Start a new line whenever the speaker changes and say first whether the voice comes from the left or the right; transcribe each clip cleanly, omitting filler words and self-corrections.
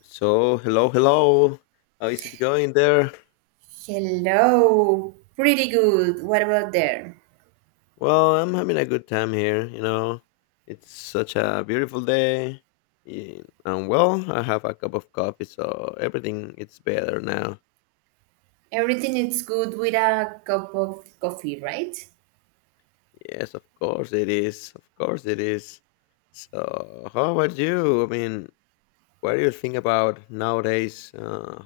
left: So, hello, hello. How is it going there?
right: Hello. Pretty good. What about there?
left: Well, I'm having a good time here, you know. It's such a beautiful day. And well, I have a cup of coffee, so everything it's better now.
right: Everything is good with a cup of coffee, right?
left: Yes, of course it is. Of course it is. So, how about you? What do you think about nowadays?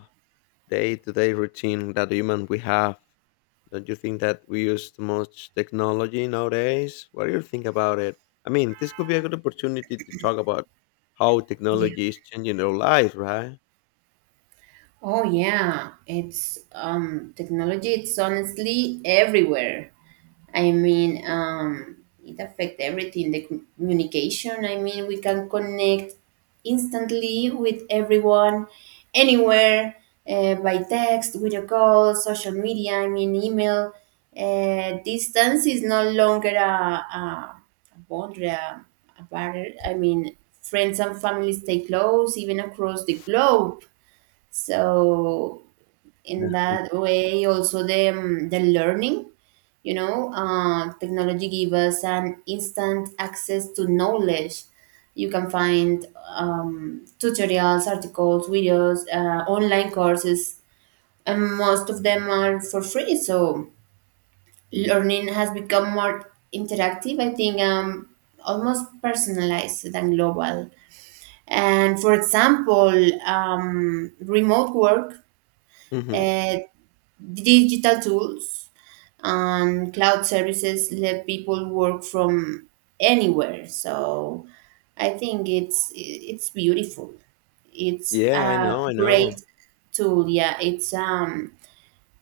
left: Day-to-day routine that human we have. Don't you think that we use too much technology nowadays? What do you think about it? I mean, this could be a good opportunity to talk about how technology is changing our lives, right?
right: Oh yeah, it's technology. It's honestly everywhere. I mean, it affects everything. The communication. I mean, we can connect instantly with everyone, anywhere, by text, video call, social media. I mean, email. Distance is no longer a boundary, a barrier. I mean, friends and families stay close, even across the globe, so in
left: Yeah.
right: that way also the learning. Technology give us an instant access to knowledge. You can find tutorials, articles, videos, online courses, and most of them are for free, so learning has become more interactive, I think. Almost personalized than global. And for example, remote work,
left: hmm
right: uh, digital tools and cloud services let people work from anywhere. So I think it's beautiful. It's
left: Yeah, I
right: a
left: know, I
right: great
left: know.
right: tool. Yeah, it's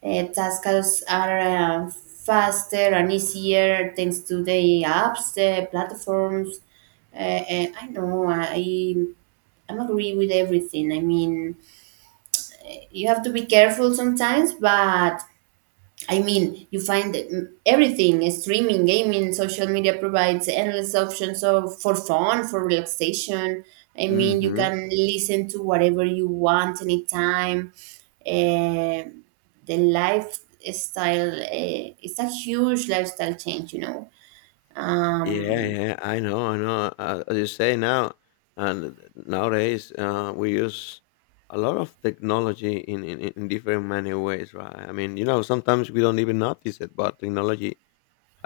right: tasks are faster and easier thanks to the apps, the platforms. Uh, I know, I'm agree with everything. I mean, you have to be careful sometimes, but I mean, you find that, everything streaming, gaming, social media provides endless options for fun, for relaxation. I mean, you
left: hmm
right: can listen to whatever you want anytime. Um the lifestyle, it's a huge lifestyle change. Um,
left: Yeah, yeah, I know, I know. As you say now, and nowadays we use a lot of technology in different many ways, right? I mean, you know, sometimes we don't even notice it, but technology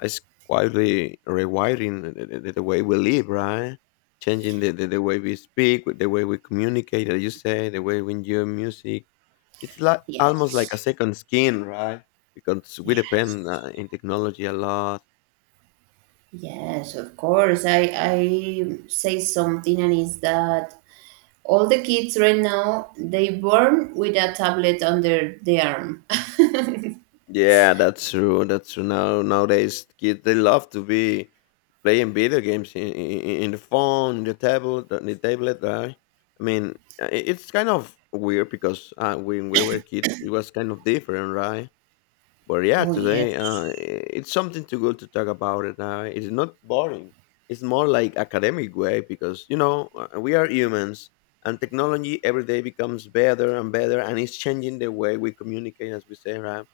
left: it's quietly rewiring the way we live, right? Changing the way we speak, with the way we communicate, as you say, the way we enjoy music. It's like almost like a
right: yes,
left: second skin, right? Because we
right: yes.
left: depend in technology a lot.
right: Yes, of course. I say something, and is that all the kids right now, they born with a tablet under the arm.
left: Yeah, that's true. That's true. Now nowadays, kids they love to be playing video games in the phone, in the tablet, on the tablet, right? I mean, it's kind of weird because when we were kids, it was kind of different, right? But yeah,
right: Oh,
left: today
right: yes.
left: it's something too good to talk about it. Now it's not boring. It's more like academic way because you know we are humans, and technology every day becomes better and better, and it's changing the way we communicate, as we say, right?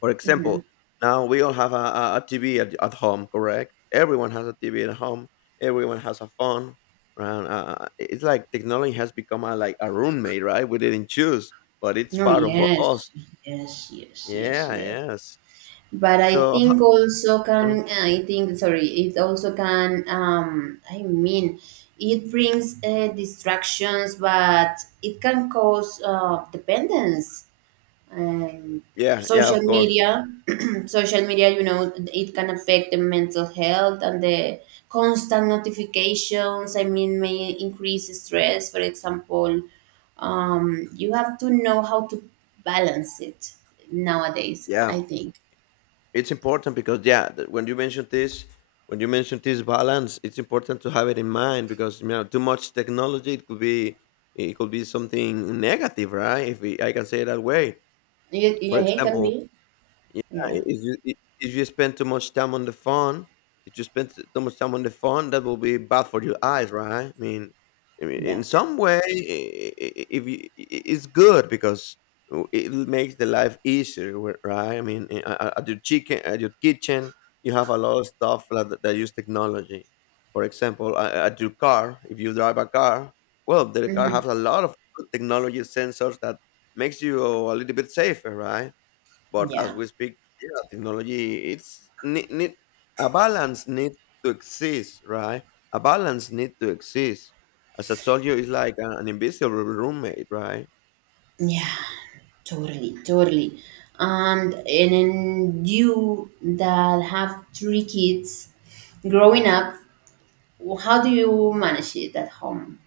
left: For
right: Hmm.
left: example, now we all have a TV at home, correct? Everyone has a TV at home. Everyone has a phone. Right? It's like technology has become a, like a roommate, right? We didn't choose, but it's
right: No,
left: part of us.
right: yes. Yes, yes, yes,
left: Yeah.
right: yes.
left: Yes.
right: But I
left: So.
right: think also
left: Mhm.
right: can I think sorry, it also can I mean, it brings distractions, but it can cause dependence. um,
left: Yeah, yeah,
right: Social
left: of course.
right: media social media, it can affect the mental health, and the constant notifications, I mean, may increase stress. For example, you have to know how to balance it nowadays,
left: Yeah,
right: I think.
left: it's important because yeah, when you mentioned this, when you mentioned this balance, it's important to have it in mind because you know too much technology it could be, it could be something negative, right? If we, I can say it that way. For
right: It can
left: example,
right: be.
left: yeah,
right: Yeah.
left: if you if you spend too much time on the phone, if you spend too much time on the phone, that will be bad for your eyes, right? I mean,
right: Yeah.
left: in some way, if you, it's good because it makes the life easier, right? I mean, at your chicken, at your kitchen, you have a lot of stuff like that, that use technology. For example, at your car, if you drive a car, well, the car
right: Hmm.
left: has a lot of good technology sensors that makes you a little bit safer, right? But as
right: Yeah.
left: we speak, yeah, technology it's need a balance needs to exist, right? A balance need to exist. As I told you, it's like an invisible roommate, right?
right: Yeah, totally, totally. And then, you that have three kids growing up, how do you manage it at home?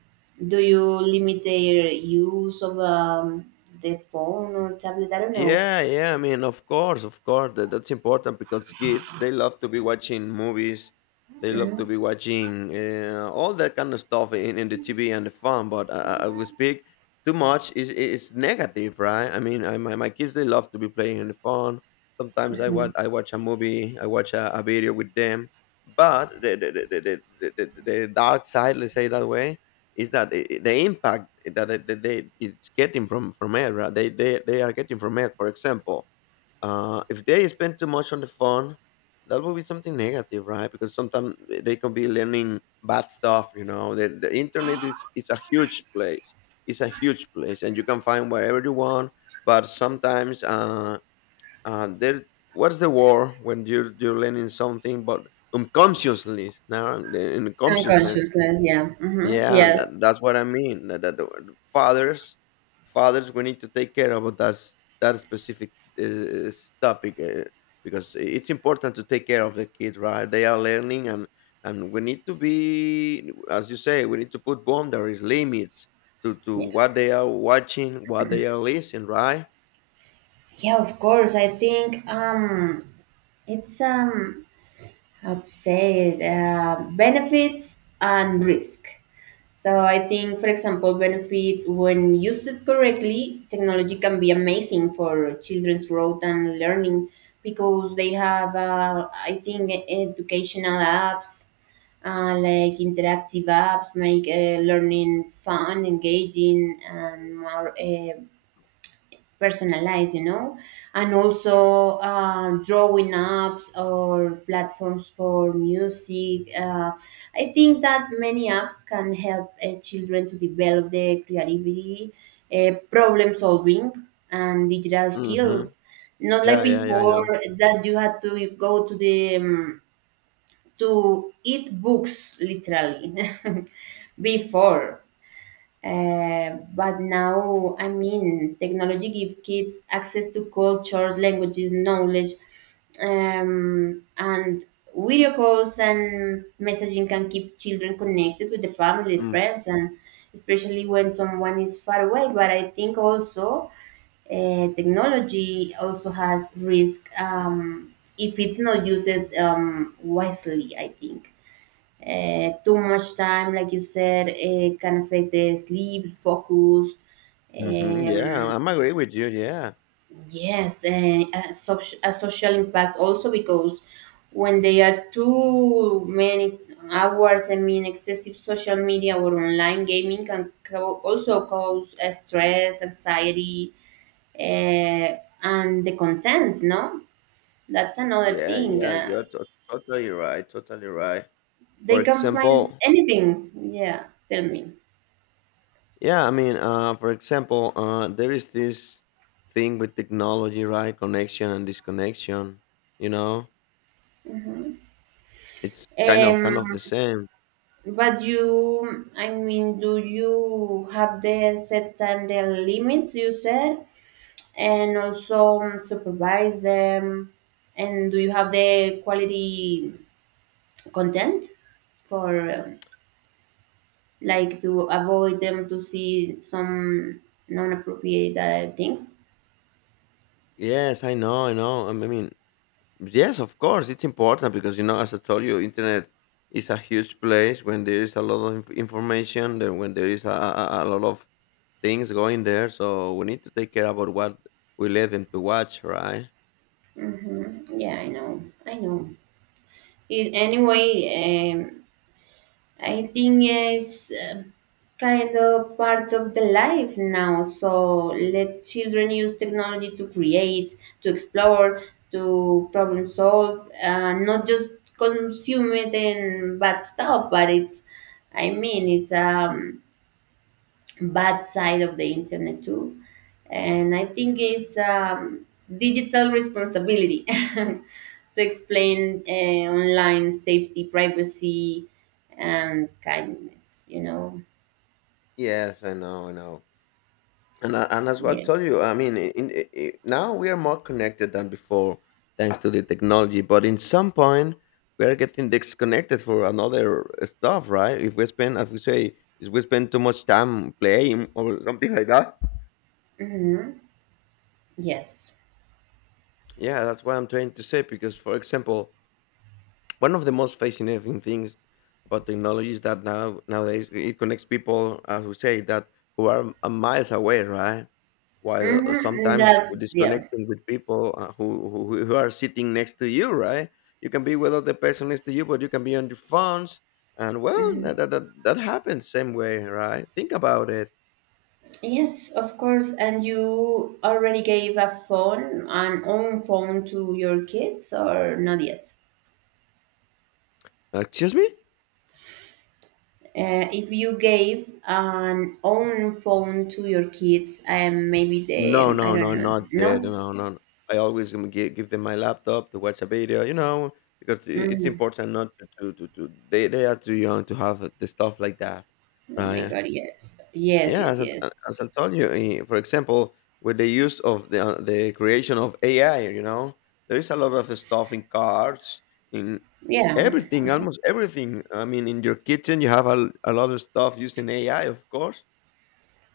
right: Do you limit their use of the phone or tablet? I don't know.
left: Yeah, yeah. I mean, of course, of course. That's important because kids they love to be watching movies. They love to be watching all that kind of stuff in the TV and the phone. But I will speak too much is negative, right? I mean, I, my kids they love to be playing on the phone. Sometimes I watch a movie, I watch a video with them. But the the dark side, let's say that way, is that the impact that they it's getting from it, right? They, they are getting from it. For example, if they spend too much on the phone, that will be something negative, right? Because sometimes they can be learning bad stuff, you know, the internet is it's a huge place, it's a huge place, and you can find wherever you want. But sometimes there, what's the war when you're learning something but unconsciously, now in consciousness.
right: Unconsciousness. Yeah. Yeah. Hmm.
left: Yeah,
right: Yes.
left: that, that's what I mean. That fathers, fathers, we need to take care about that that specific topic, because it's important to take care of the kids, right? They are learning, and we need to be, as you say, we need to put boundaries, limits to
right: Yeah.
left: what they are watching, what they are listening, right?
right: Yeah, of course. I think it's how to say it, benefits and risk. So I think, for example, benefits: when used correctly, technology can be amazing for children's growth and learning because they have, I think, educational apps, like interactive apps, make learning fun, engaging, and more. Personalized, you know, and also drawing apps or platforms for music. I think that many apps can help children to develop their creativity, problem solving, and digital
left: Mm-hmm.
right: skills. Not like
left: Yeah, yeah, yeah. I
right: before
left: know.
right: that you had to go to the to eat books literally before. But now, I mean, technology gives kids access to cultures, languages, knowledge, and video calls and messaging can keep children connected with the family,
left: Mm.
right: friends, and especially when someone is far away. But I think also, technology also has risk, if it's not used wisely, I think. Too much time, like you said, can affect the sleep, focus.
left: Mm-hmm. Yeah,
right: Um,
left: I'm agree with you. Yeah,
right: yes, and a social impact also, because when they are too many hours, I mean, excessive social media or online gaming can also cause stress, anxiety, uh, and the content, no? That's another
left: yeah,
right: thing.
left: yeah. You're totally right. Totally right. For
right: They can find
left: example,
right: anything. Yeah, tell me.
left: yeah, I mean, for example, there is this thing with technology, right? Connection and disconnection. You know, it's kind of kind
right: Um,
left: of the same.
right: But you, I mean, do you have the set time, the limits you said, and also supervise them? And do you have the quality content for like, to avoid them to see some non-appropriate things?
left: Yes, I know, I know. I mean, yes, of course, it's important because you know, as I told you, internet is a huge place when there is a lot of information, then when there is a lot of things going there. So we need to take care about what we let them to watch, right?
right: Hmm. Yeah, I know, I know. Anyway, um, I think it's kind of part of the life now. So let children use technology to create, to explore, to problem solve, not just consume it and bad stuff. But I mean, it's bad side of the internet too. And I think it's digital responsibility to explain online safety, privacy, and kindness.
left: Yes, I know, I know. And I, and as well, I
right: Yeah.
left: told you, I mean, in, now we are more connected than before, thanks to the technology. But in some point, we are getting disconnected for another stuff, right? If we spend, as we say, if we spend too much time playing or something like that.
right: Hmm. Yes.
left: Yeah, that's what I'm trying to say. Because, for example, one of the most fascinating things about technology is that now nowadays it connects people, as we say, that who are a miles away, right? While
right: Hmm.
left: sometimes we're
right: That's, yeah.
left: disconnecting with people who, who are sitting next to you, right? You can be with other person next to you, but you can be on your phones, and well,
right: Hmm.
left: that that happens same way, right? Think about it.
right: Yes, of course. And you already gave a phone an own phone to your kids, or not yet?
left: Excuse me.
right: If you gave an own phone to your kids, maybe
left: No,
right: the I
left: no,
right: don't
left: no,
right: know,
left: not yet.
right: no?
left: No, no, no. I always am give them my laptop to watch a video, you know, because it's
right: Mm,
left: important not to, to they are too young to have the stuff like that,
right: oh my
left: right?
right: God, yes. Yes,
left: Yeah,
right: yes,
left: as
right: yes.
left: I told you, for example, with the use of the creation of AI, you know, there is a lot of stuff in cars, in
right: Yeah,
left: everything, almost everything. I mean, in your kitchen, you have a lot of stuff using AI, of course.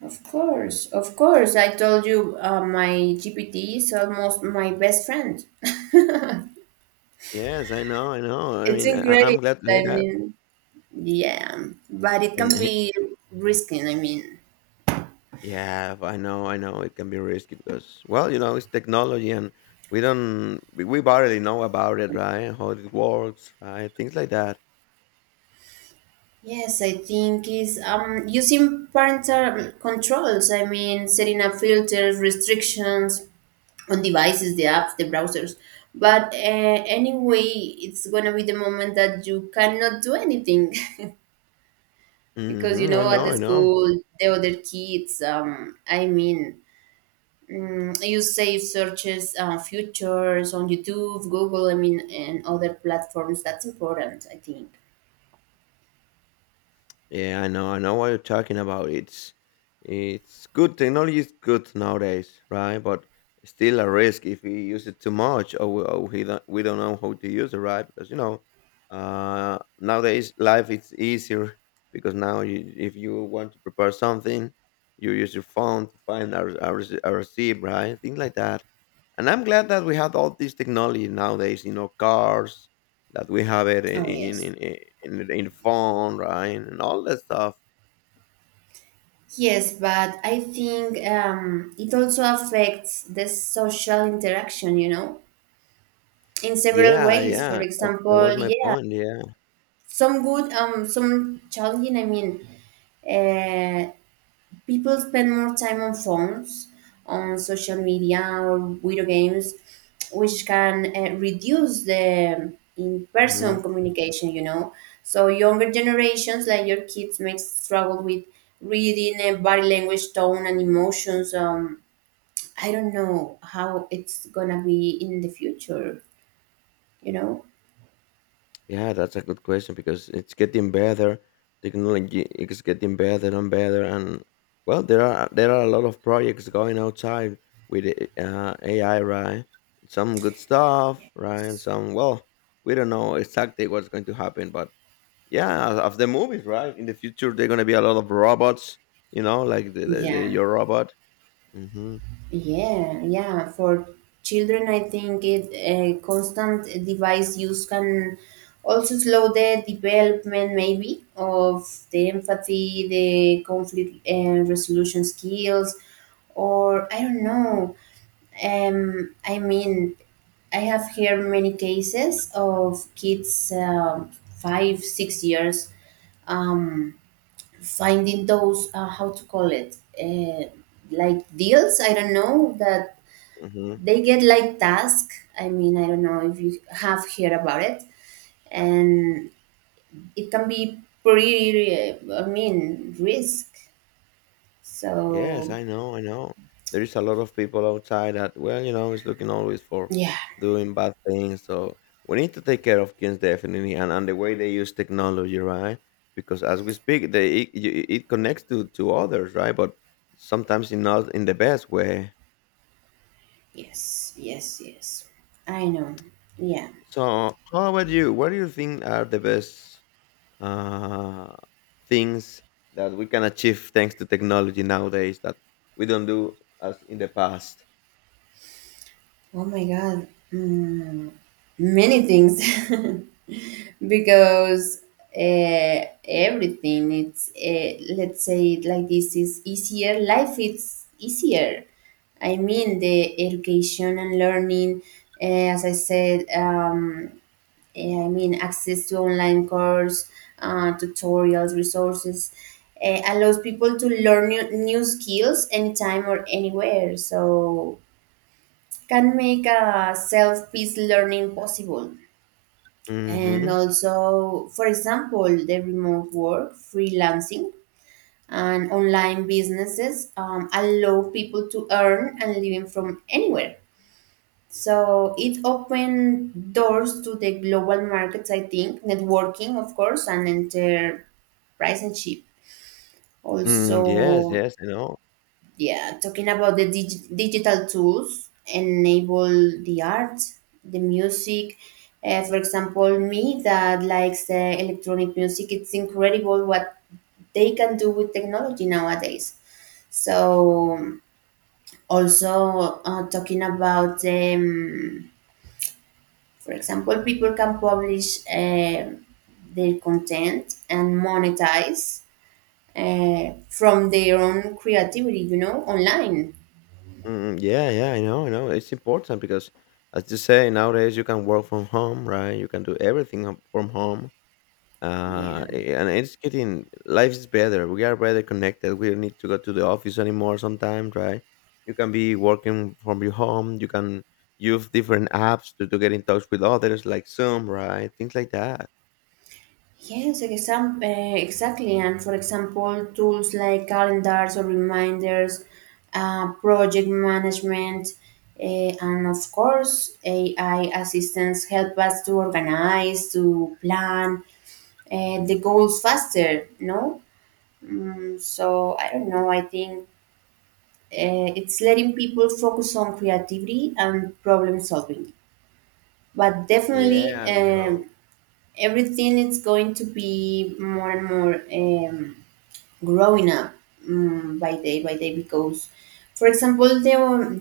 right: of course, of course. I told you, my GPT is almost my best friend.
left: Yes, I know, I know. I
right: It's
left: mean, I, am
right: incredible.
left: glad to hear
right: I
left: that.
right: mean, yeah, but it can
left: And he-
right: be risky. I mean,
left: Yeah, I know it can be risky because, well, you know, it's technology and we don't, we barely know about it, right? How it works, right? Things like that.
right: yes, I think is using parental controls. I mean, setting up filters, restrictions, on devices, the apps, the browsers. But anyway, it's gonna be the moment that you cannot do anything because,
left: I
right: at
left: know,
right: the
left: I know.
right: school, the other kids. I mean, you save searches, futures on YouTube, Google, I mean, and other platforms. That's important, I think.
left: Yeah, I know what you're talking about. It's good. Technology is good nowadays, right? But still a risk if we use it too much, or we, or we don't know how to use it, right? Because you know, nowadays life is easier because now you, if you want to prepare something, you use your phone to find our receipt, right? Things like that. And I'm glad that we have all this technology nowadays, you know, cars that we have it in
right: Oh
left: in
right: yes.
left: in, in, in the- in the phone, right, and all that stuff.
right: Yes, but I think it also affects the social interaction, in several
left: Yeah,
right: ways. For
left: yeah, that, that was
right: example,
left: my
right: yeah,
left: point. Yeah.
right: some good, some challenging, I mean, uh, people spend more time on phones, on social media or video games, which can reduce the
left: hmm
right: in-person communication. So younger generations, like your kids, may struggle with reading and body language, tone, and emotions. I don't know how it's gonna be in the future you know
left: yeah, that's a good question because it's getting better. Technology is getting better and better. And well, there are, there are a lot of projects going outside with AI, right? Some good stuff, right? And some, well, we don't know exactly what's going to happen. But yeah, of the movies, right, in the future they're going to be a lot of robots, you know, like the
right: yeah.
left: your robot. hmm
right: Yeah, yeah. For children, I think it a constant device use can also slow the development, maybe, of the empathy, the conflict and resolution skills, or I don't know. I mean, I have heard many cases of kids, 5, 6 years, um, finding those, how to call it, like deals. I don't know that
left: hmm
right: they get like task. I mean, I don't know if you have heard about it, and it can be pretty I mean, risk.
left: yes,
right: So
left: I know, I know. There is a lot of people outside that, well, you know, is looking always for
right: yeah.
left: doing bad things. So we need to take care of kids, definitely, and the way they use technology, right? Because as we speak, they, it it connects to others, right? But sometimes in not in the best way.
right: Yes, yes, yes, I know. Yeah.
left: So how about you? What do you think are the best uh, things that we can achieve thanks to technology nowadays that we don't do as in the past?
right: Oh my God. mm, Many things. Because everything, it's let's say it like this: is easier. Life it's easier. I mean, the education and learning, uh, as I said, I mean, access to online course, tutorials, resources, allows people to learn new skills anytime or anywhere, so can make a self-paced learning possible. And
left: hmm
right: also, for example, the remote work, freelancing, and online businesses, allow people to earn and living from anywhere, so it opened doors to the global markets, I think, networking, of course, and entrepreneurship
left: Mm, yes,
right: also.
left: yes, I know.
right: Yeah, talking about the digital tools enable the art, the music. For example, me that likes electronic music, it's incredible what they can do with technology nowadays. So, also, talking about, for example, people can publish their content and monetize from their own creativity, online.
left: Mm, yeah, yeah, I know, I know. It's important because, as you say, nowadays you can work from home, right? You can do everything from home. uh,
right: Yeah.
left: and it's getting life is better. We are better connected. We don't need to go to the office anymore. Sometimes, right? You can be working from your home. You can use different apps to get in touch with others, like Zoom, right? Things like that.
right: Yes, exactly. And for example, tools like calendars or reminders, project management, uh, and of course, AI assistants help us to organize, to plan, the goals faster, no? So I don't know, I think it's letting people focus on creativity and problem solving. But definitely,
left: Yeah, I know.
right: everything is going to be more and more. Growing up, by day by day, because, for example, the,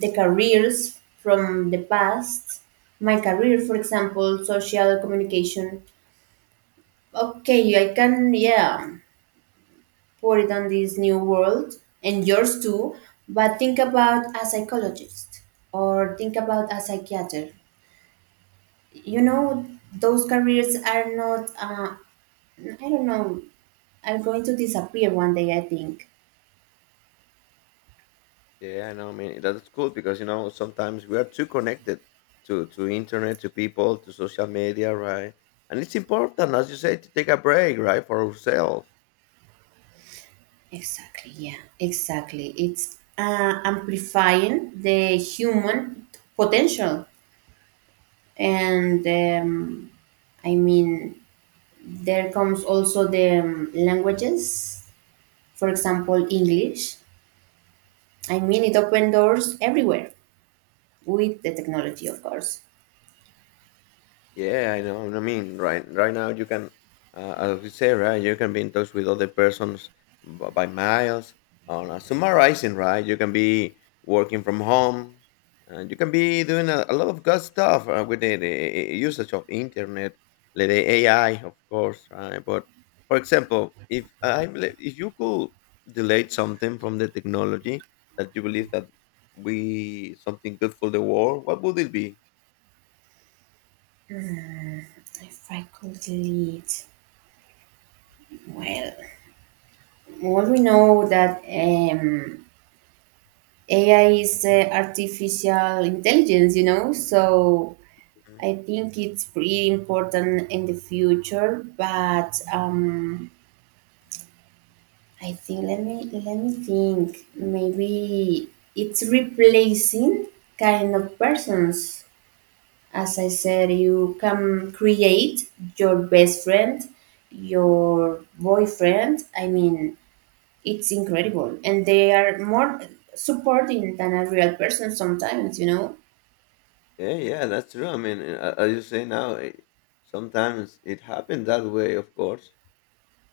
right: the careers from the past, my career, for example, social communication, okay, I can, yeah, put it on this new world, and yours too. But think about a psychologist, or think about a psychiatrist, you know those careers are not, I don't know, are going to disappear one day, I think.
left: Yeah, I know. I mean, that's cool because sometimes we are too connected to internet, to people, to social media, right? And it's important, as you say, to take a break, right, for ourselves.
right: Exactly, yeah, exactly. It's amplifying the human potential. And I mean, there comes also the languages, for example, English. I mean, it opened doors everywhere with the technology, of course.
left: Yeah, I know. I mean, right now you can, as we say, right, you can be in touch with other persons by miles. On summarizing, right, you can be working from home, and you can be doing a lot of good stuff with the usage of internet, like the AI, of course, right. But for example, if I believe, if you could delete something from the technology that you believe that we something good for the world, what would it be?
right: If I could delete, well, well, we know that AI is artificial intelligence, so I think it's pretty important in the future, but I think let me think. Maybe it's replacing kind of persons. As I said, you can create your best friend, your boyfriend. I mean, it's incredible, and they are more supporting than a real person sometimes. You know.
left: Yeah, yeah, that's true. I mean, as you say now, it, sometimes it happened that way, of course.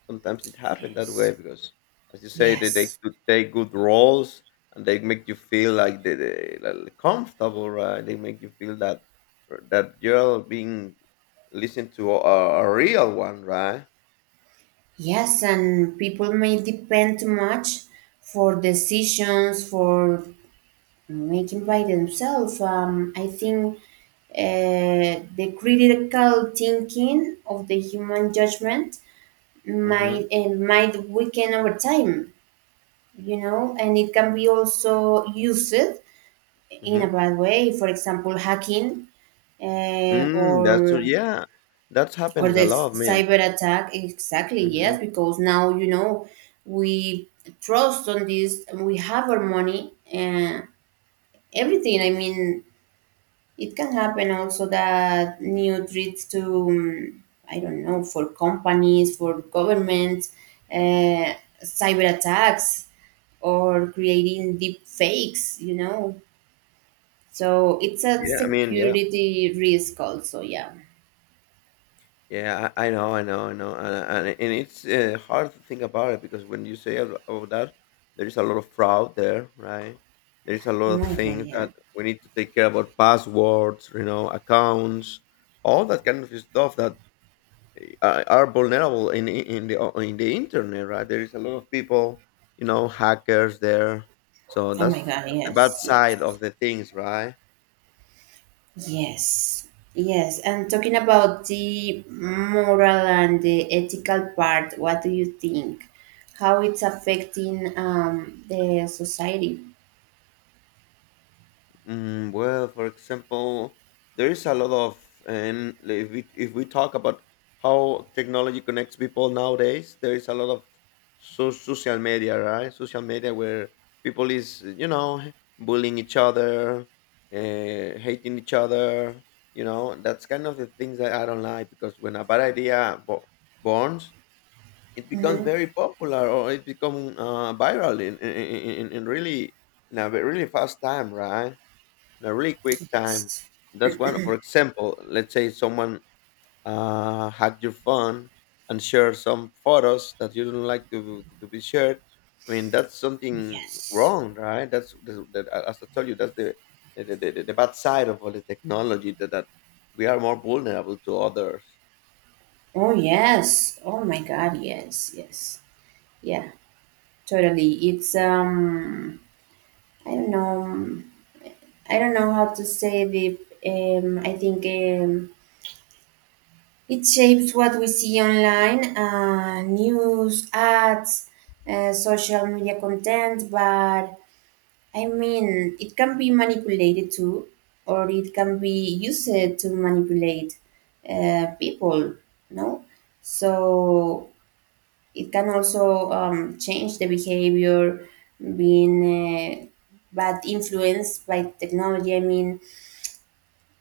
left: Sometimes it happened that way
right: Yes.
left: because, as you say, they
right: Yes.
left: could take good roles and they make you feel like they like comfortable, right? They make you feel that you're being listened to a real one, right?
right: Yes, and people may depend too much for decisions, for making by themselves. I think the critical thinking of the human judgment
left: Mm-hmm.
right: might weaken over time, and it can be also used in
left: Mm-hmm.
right: a bad way. For example, hacking, uh,
left: Mm, that's true.
right: or
left: Yeah, that
right: or
left: happens a
right: this
left: lot, man.
right: cyber attack, exactly,
left: Mm-hmm.
right: yes, because now, we trust on this, and we have our money and everything. I mean, it can happen also that new threats to, I don't know, for companies, for governments, uh, cyber attacks or creating deep fakes. So it's a
left: Yeah, I mean, yeah.
right: security risk also, yeah.
left: Yeah, I know, I know, I know, and it's hard to think about it because when you say about that, there is a lot of fraud there, right? There is a lot
right: Oh
left: of
right: my God,
left: things
right: yeah.
left: that we need to take care about passwords, you know, accounts, all that kind of stuff that are vulnerable in the internet, right? There is a lot of people, you know, hackers there, so
right: Oh my
left: that's
right: God.
left: the bad
right: Yes,
left: side
right: yes.
left: of the things, right?
right: Yes, yes. And talking about the moral and the ethical part, what do you think? How it's affecting the society?
left: Mm, well, for example, there is a lot of, and if we talk about how technology connects people nowadays, there is a lot of social media, right? Social media where people is bullying each other, hating each other. You know, that's kind of the things that I don't like because when a bad idea borns, it becomes
right: Hmm.
left: very popular or it becomes viral in really really fast time, right? In a really quick time.
right: Yes,
left: That's one, for example, let's say someone hacked your phone and shared some photos that you don't like to be shared. I mean, that's something
right: yes.
left: wrong, right? That's as I told you, that's the bad side of all the technology that, that we are more vulnerable to others.
right: Oh yes. Oh my God. Yes, yes. Yeah, totally. It's I don't know. I don't know how to say the. I think, it shapes what we see online, news, ads, social media content, but I mean, it can be manipulated too, or it can be used to manipulate people, no? So it can also, change the behavior, being, bad influenced by technology. I mean,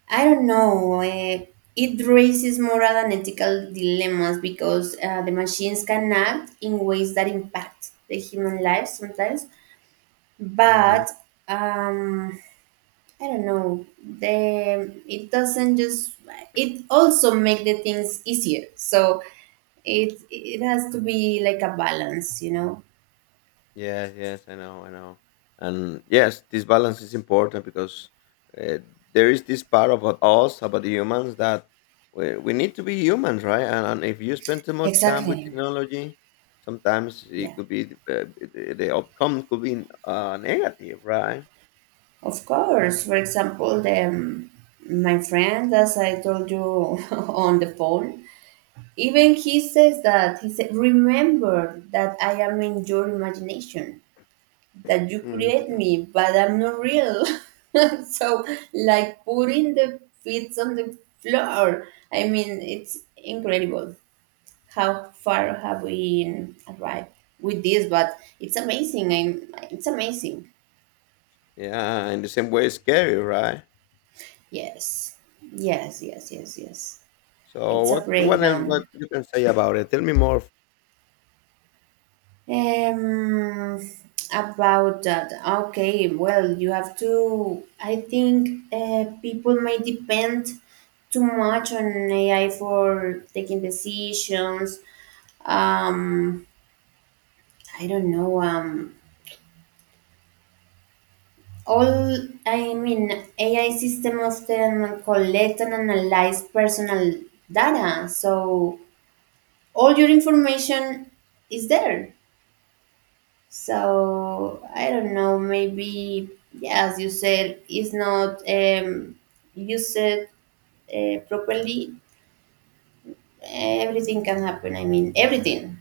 right: I don't know. It raises moral and ethical dilemmas because, the machines can act in ways that impact the human life sometimes,
left: Hmm
right: but um, I don't know. The It doesn't just, it also make the things easier. So it has to be like a balance.
left: Yes, yes, I know, I know. And yes, this balance is important because uh, there is this part about us, about the humans, that we need to be humans, right? And if you spend too much time with
right: Exactly.
left: technology, sometimes it
right: Yeah.
left: could be the outcome could be negative, right?
right: Of course. For example, the my friend, as I told you, on the phone, even he says, that he said, "Remember that I am in your imagination, that you
left: Mhm.
right: create me, but I'm not real." So, like putting the feet on the floor. I mean, it's incredible how far have we arrived with this, but it's amazing. It's amazing.
left: Yeah, in the same way, scary, right?
right: Yes, yes, yes, yes, yes.
left: So
right: It's a
left: what else what
right: breakdown.
left: you can say about it? Tell me more.
right: Um, about that. Okay, well, you have to. I think, people may depend too much on AI for taking decisions. Um, I don't know. All I mean, AI system often collect and analyze personal data, so all your information is there. So I don't know. Maybe, yeah, as you said, it's not, used, properly. Everything can happen. I mean, everything,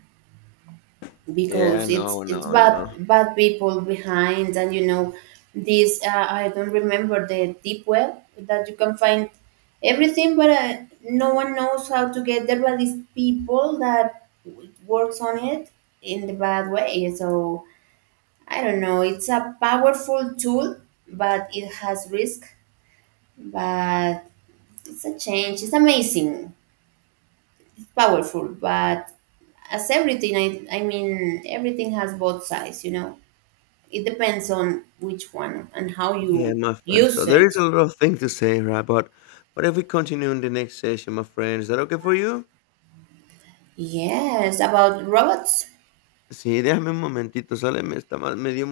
left: Yeah, I
right: because
left: know,
right: it's
left: I know,
right: it's
left: I
right: bad
left: know.
right: bad people behind, and this, I don't remember, the deep web that you can find everything, but no one knows how to get there. But these people that works on it in the bad way, so I don't know. It's a powerful tool, but it has risk. But it's a change. It's amazing. It's powerful, but as everything, I mean, everything has both sides. You know, it depends on which one and how
left: Yeah,
right: you
left: my friend. So
right: use
left: there is
right: it.
left: a lot of things to say, right? But what if we continue in the next session, my friend, is that okay for you?
right: Yes, about robots.
left: Sí, déjame un momentito, sale, me está mal, me dio